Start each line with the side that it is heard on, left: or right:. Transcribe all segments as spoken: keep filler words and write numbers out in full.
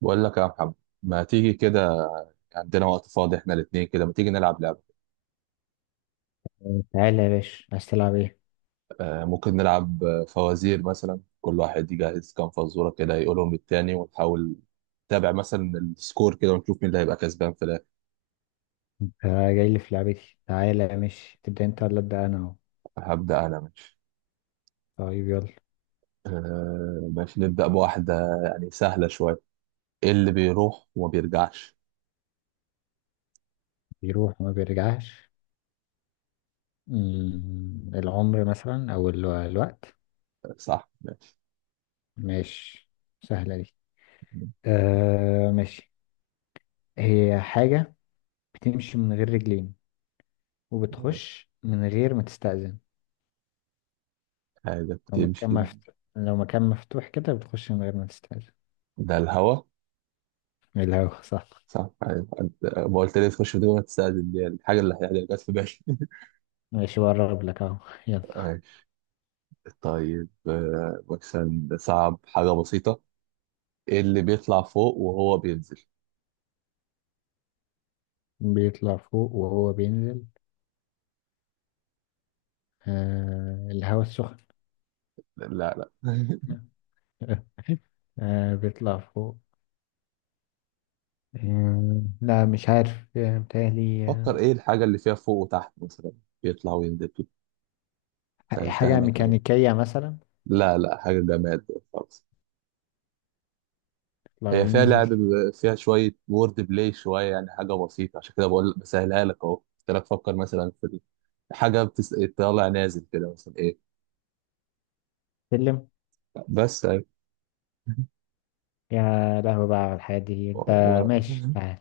right: بقول لك يا محمد، ما تيجي كده؟ عندنا وقت فاضي احنا الاثنين، كده ما تيجي نلعب لعبة؟
left: تعالى يا باشا، عايز تلعب ايه؟
right: آه ممكن نلعب آه، فوازير مثلا، كل واحد يجهز كام فزورة كده يقولهم للتاني ونحاول نتابع مثلا السكور كده ونشوف مين اللي هيبقى كسبان في الاخر.
left: آه، جاي لي في لعبتي. تعالى، ماشي، تبدأ انت ولا ابدأ انا اهو؟
right: هبدأ انا. ماشي.
left: طيب يلا.
right: آه ماشي نبدأ بواحدة يعني سهلة شوية. ايه اللي بيروح وما بيرجعش؟
left: بيروح وما بيرجعش؟ مم، العمر مثلا، او ال- الوقت.
right: آه، صح ماشي.
left: ماشي، سهلة دي. آه ماشي. هي حاجة بتمشي من غير رجلين، وبتخش من غير ما تستأذن.
right: حاجة
left: لو مكان
right: بتمشي.
left: مفتوح، لو مكان مفتوح كده بتخش من غير ما تستأذن.
right: ده الهوا.
left: إيه الهوا؟ صح.
right: صح أيوة. أنت- ما قلت لي تخش في دي ما تستاذن، دي الحاجة اللي هي- اللي جت في بالي.
left: ماشي، بقرب لك اهو. يلا.
right: طيب، آه، مثلا صعب حاجة بسيطة. ايه اللي بيطلع فوق وهو بينزل؟
left: بيطلع فوق وهو بينزل؟ آه الهوا السخن.
right: لا، لا.
left: آه، بيطلع فوق. آه، لا مش عارف، آه، متهيألي، آه،
right: فكر، ايه الحاجة اللي فيها فوق وتحت مثلا، بيطلع وينزل كده. سهلتها
left: حاجة
right: لك أوي.
left: ميكانيكية مثلا.
right: لا، لا، حاجة جماد خالص.
left: لو
right: هي فيها لعب
left: ينزل،
right: ب- فيها شوية وورد بلاي شوية، يعني حاجة بسيطة عشان كده بقول بسهلها لك أهو. قلت لك فكر مثلا في ال- حاجة بتس... طالع نازل كده مثلا ايه؟
left: سلم.
right: بس أهي.
left: يا لهوي بقى على الحياة دي انت.
right: و-
left: ماشي،
right: و-
left: تعال.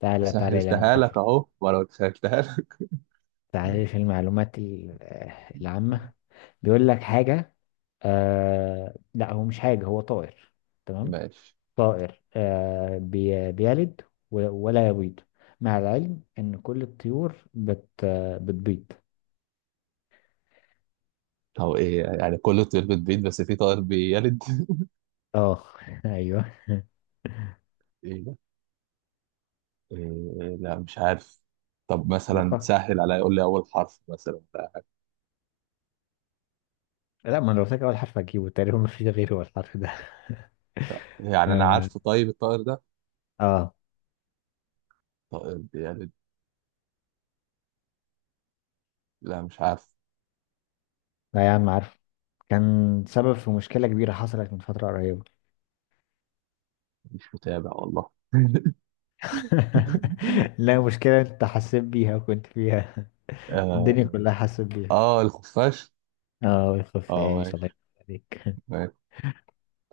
left: تعالى تعالى اللي انا
right: سهلتها لك
left: بقفل.
right: أهو، وأنا قلت سهلتها لك.
left: تعالى في المعلومات ال- آه، العامة. بيقول لك حاجة؟ آه لا، هو مش حاجة، هو طائر. تمام.
right: ماشي.
left: طائر آه بي بيلد و- ولا يبيض، مع العلم ان كل الطيور بت آه، بتبيض.
right: هو ايه يعني، كله طير بتبيض بس في طائر بيلد؟
left: اه ايوه.
right: ايه ده؟ إيه، لا مش عارف. طب
left: ما
right: مثلا
left: فكر.
right: سهل عليا، يقول لي اول حرف مثلا ولا حاجة.
left: لا، ما انا قلت لك اول حرف هجيبه تقريبا، ما فيش غيره هو الحرف ده.
right: لا، يعني انا
left: اه.
right: عارفه. طيب الطائر ده،
left: آه.
right: طائر بيلد؟ لا مش عارف.
left: لا يا عم عارف. كان سبب في مشكلة كبيرة حصلت من فترة قريبة.
right: مش متابع والله.
left: لا، مشكلة انت حسيت بيها وكنت فيها.
right: اه.
left: الدنيا كلها حسيت بيها.
right: آه، الخفاش.
left: اه، يخف
right: اه
left: عيش،
right: ماشي.
left: الله يخف عليك.
right: ماشي.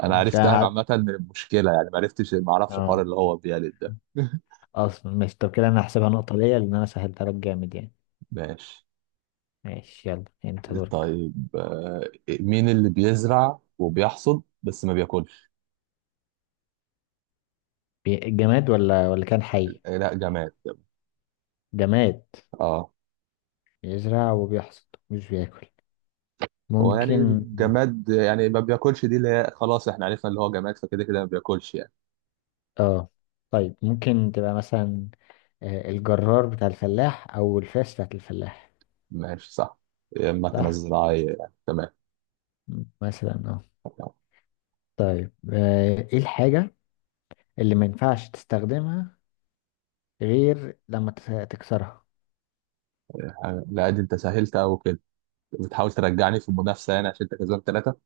right: انا
left: مش
right: عرفتها
left: عارف.
right: عامة من المشكلة، يعني ما عرفتش ما اعرفش الحوار
left: اه.
right: اللي هو بيلد ده.
left: اصلا ماشي. طب كده انا هحسبها نقطة ليا، لان انا سهلتها لك جامد يعني.
right: ماشي.
left: ماشي يلا، انت دورك.
right: طيب، آه، مين اللي بيزرع وبيحصد بس ما بياكلش؟
left: بي- جماد ولا ولا كان حي؟
right: آه، لا، جماد.
left: جماد.
right: اه.
left: بيزرع وبيحصد مش بياكل؟
right: هو يعني
left: ممكن.
right: جماد يعني ما بياكلش، دي اللي هي خلاص احنا عرفنا اللي هو جماد فكده كده ما بياكلش يعني.
left: اه. طيب ممكن تبقى مثلا آه، الجرار بتاع الفلاح، او الفاس بتاعت الفلاح.
right: ماشي صح، المكنة
left: صح.
right: الزراعية يعني. تمام.
left: مثلا اه. طيب، آه، ايه الحاجة اللي ما ينفعش تستخدمها غير لما تس- تكسرها؟
right: آه، لا دي انت سهلت قوي كده. بتحاول ترجعني في المنافسة يعني عشان انت كسبان ثلاثة.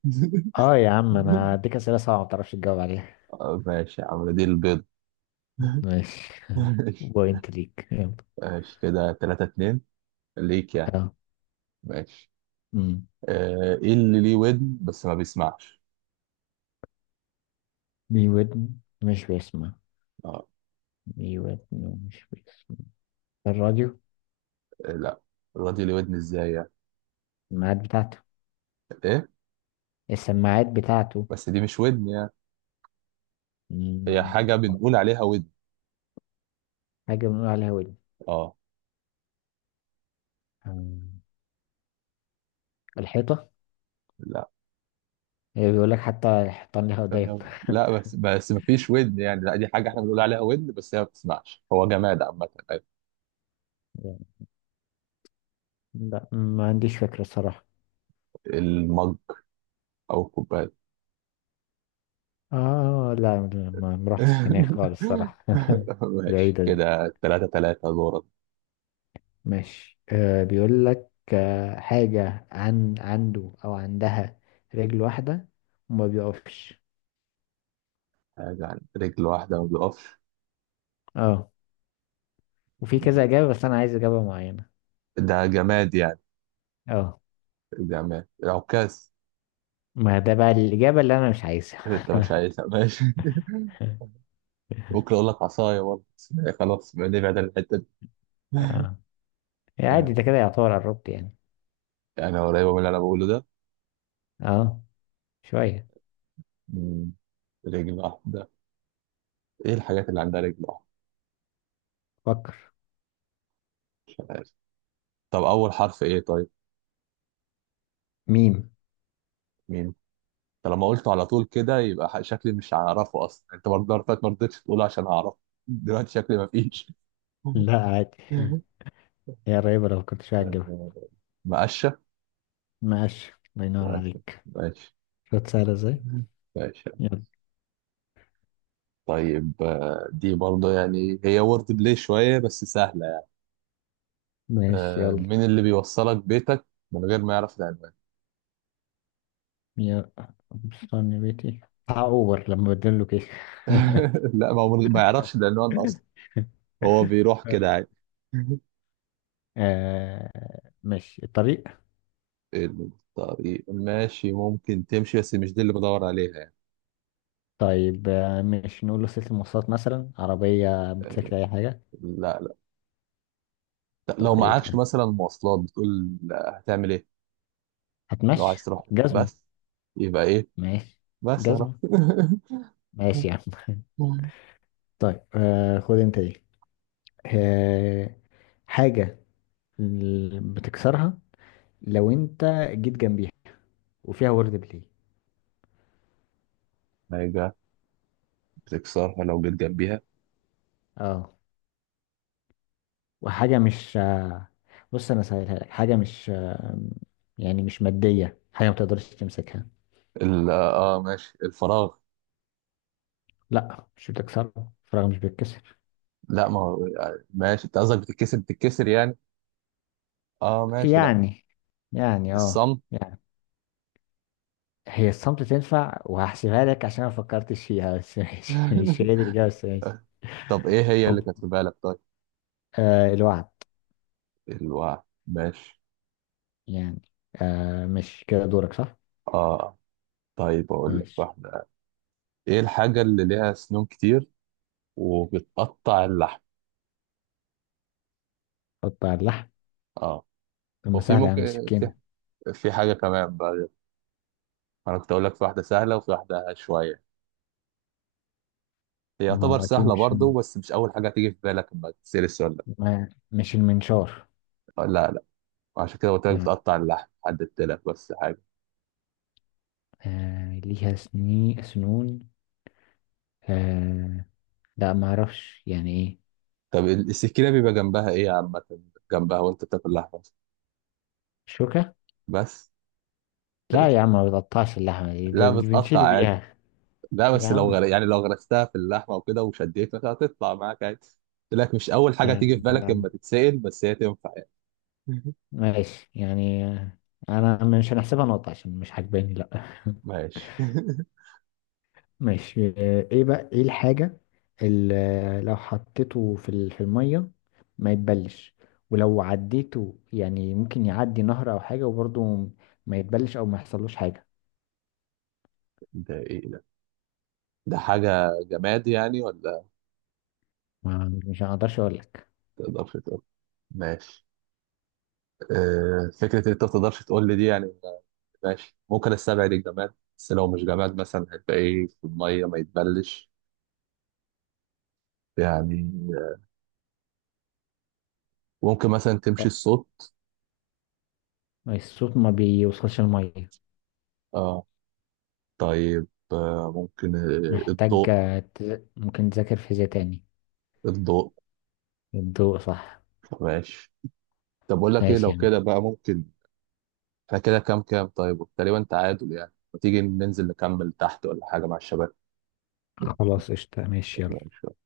left: اه يا عم، انا اديك اسئلة صعبة ما تعرفش تجاوب عليها.
right: آه، ماشي يا عم، دي البيض.
left: ماشي.
right: ماشي.
left: بوينت ليك، يلا.
right: ماشي كده، ثلاثة اتنين ليك يعني.
left: اه.
right: ماشي.
left: أمم.
right: آه، ايه اللي ليه ودن بس ما بيسمعش؟
left: ليه ودن مش بيسمع.
right: اه.
left: ليه ودن ومش بيسمع. الراديو.
right: آه، لا. الراجل ليه ودن ازاي يعني؟
left: الميعاد بتاعته.
right: ايه؟
left: السماعات بتاعته.
right: بس دي مش ودن يعني. هي
left: مم،
right: حاجه بنقول عليها ودن.
left: حاجة بنقول عليها ودن.
right: اه.
left: مم، الحيطة.
right: لا.
left: هي بيقول لك حتى الحيطان لها ودايب.
right: ثانية، لا، بس بس ما فيش ودن يعني، لا دي حاجه احنا بنقول عليها ودن بس هي ما بتسمعش، هو جماد عامه أيوة.
left: لا، ما عنديش فكرة الصراحة.
right: المج او الكوبايه.
left: اه لا لا، ما ما رحتش هناك خالص الصراحة.
right: ماشي.
left: بعيدة دي.
right: كده تلاتة تلاتة دورة.
left: ماشي. آه بيقول لك آه حاجة عن عنده أو عندها رجل واحدة وما بيقفش.
right: حاجة عن رجل واحدة ما بيقفش.
left: اه، وفي كذا إجابة بس أنا عايز إجابة معينة.
right: ده جماد يعني؟
left: اه.
right: جماد، عكاز.
left: ما ده بقى الإجابة اللي أنا مش عايزها.
right: انت مش عايزها، ماشي. ممكن اقول لك عصايه برضه بس، خلاص نبعد عن الحته دي.
left: اه، عادي. ده
right: آه،
left: كده يعتبر قربت يعني.
right: يعني انا قريبه من اللي انا بقوله ده.
left: اه، شوية.
right: مم، رجل واحده. ايه الحاجات اللي عندها رجل واحده؟
left: فكر.
right: مش عارف. طب اول حرف ايه طيب؟
left: ميم.
right: مين؟ طالما قلته على طول كده يبقى ح- شكلي مش هعرفه اصلا، انت برضه المرة اللي فاتت ما رضيتش تقوله عشان اعرفه. دلوقتي شكلي ما فيش.
left: لا عادي، هي قريبة، لو كنت شوية هتجيبها.
right: آه، مقشه.
left: ماشي، الله ينور
right: ماشي.
left: عليك.
right: ماشي.
left: شوت سهلة ازاي.
right: ماشي.
left: يلا.
right: طيب، آه، دي برضه يعني هي وورد بلاي شويه بس سهله.
left: ماشي
right: آه،
left: يلا
right: من اللي بيوصلك بيتك من غير ما يعرف العنوان؟
left: يا. استني بيتي بتاع اوبر لما بدله كيك.
right: لا، ما هو من- ما يعرفش العنوان اصلا، هو بيروح كده عادي.
left: آه، ماشي الطريق.
right: الطريق ماشي ممكن تمشي بس مش دي اللي بدور عليها يعني.
left: طيب، آه، مش نقول له سلسلة مواصلات مثلا؟ عربية،
right: آه،
left: موتوسيكل، أي حاجة.
right: لا، لا. لا،
left: طب
right: لو
left: إيه
right: معكش
left: طيب.
right: مثلا مواصلات بتقول لا، هتعمل ايه؟ لو
left: هتمشي.
right: عايز تروح
left: جزمة.
right: بس، يبقى ايه؟
left: ماشي،
right: بس يا رب.
left: جزمة. ماشي يا عم. طيب آه، خد أنت دي. آه، حاجة ال- بتكسرها لو انت جيت جنبيها، وفيها وورد بلاي.
right: حاجة بتكسرها لو جيت جنبيها؟
left: اه، وحاجة مش آه، بص انا سهلها لك، حاجة مش آه، يعني مش مادية، حاجة ما تقدرش تمسكها.
right: ال- اه ماشي، الفراغ.
left: لا، مش بتكسرها، فراغ مش بيتكسر.
right: لا ما هو، آه، ماشي انت قصدك بتتكسر، بتتكسر يعني. اه ماشي. لا.
left: يعني يعني اه
right: الصمت.
left: يعني. هي الصمت تنفع، وهحسبها لك عشان انا ما فكرتش فيها، بس ماشي مش هي دي الإجابة، بس ماشي.
right: طب ايه هي اللي
left: أوك.
right: كانت في بالك طيب؟
left: آه، الوعد.
right: الوعي. ماشي.
left: يعني. آه، مش كده دورك صح؟
right: اه. طيب اقول لك
left: ماشي.
right: واحده. ايه الحاجه اللي ليها سنون كتير وبتقطع اللحم؟
left: حط على اللحم.
right: اه.
left: طب ما
right: وفي،
left: سهلة يا عم،
right: ممكن، في
left: السكينة.
right: في حاجه كمان بقى. انا كنت اقول لك في واحده سهله وفي واحده شويه، هي
left: ما
right: يعتبر
left: هو أكيد
right: سهله
left: مش،
right: برضه بس مش اول حاجه تيجي في بالك لما تسال السؤال ده.
left: ما مش المنشار.
right: آه، لا، لا. عشان كده قلت لك
left: يعني،
right: بتقطع اللحم، حددت لك بس حاجه.
left: آه ليها سني سنون. آه. لا ما أعرفش يعني إيه.
right: طب السكينه بيبقى جنبها ايه عامه، جنبها وانت بتاكل لحمه
left: شوكة.
right: بس؟
left: لا يا عم، ما بتقطعش اللحمة دي، ده
right: لا
left: دي
right: بتقطع
left: بنشيل
right: عادي.
left: بيها.
right: لا
left: يا
right: بس لو
left: عم.
right: غر... يعني لو غرستها في اللحمه وكده وشديت مثلا هتطلع معاك عادي. قلت لك مش اول حاجه
left: آه،
right: تيجي في بالك
left: آه،
right: اما تتسأل، بس هي تنفع يعني.
left: ماشي يعني آه، أنا مش هنحسبها نقطة عشان مش عاجباني، لا.
right: ماشي.
left: ماشي. آه، ايه بقى، ايه الحاجة اللي لو حطيته في ال- في المية ما يتبلش، ولو عديته يعني ممكن يعدي نهر او حاجة، وبرضه ما يتبلش او ما يحصلوش حاجة؟
right: ده ايه ده؟ ده حاجه جماد يعني ولا؟
left: ما مش هقدرش اقول لك.
right: تقدرش تقول؟ ماشي. آه فكره إن انت ما تقدرش تقول لي دي يعني. ماشي، ممكن استبعد الجماد بس لو مش جماد مثلا هيبقى ايه في الميه ما يتبلش يعني؟ آه، ممكن مثلا تمشي الصوت.
left: الصوت ما بيوصلش المية.
right: اه. طيب، آه ممكن آه،
left: محتاج
right: الضوء.
left: آه، تز- ممكن تذاكر فيزياء تاني.
right: الضوء.
left: الضوء، صح.
right: ماشي. طب بقول لك ايه،
left: ماشي
right: لو
left: يعني.
right: كده بقى ممكن احنا كده كام كام طيب تقريبا تعادل يعني، ما تيجي ننزل نكمل تحت ولا حاجة مع
left: خلاص قشطة، ماشي يلا.
right: الشباب؟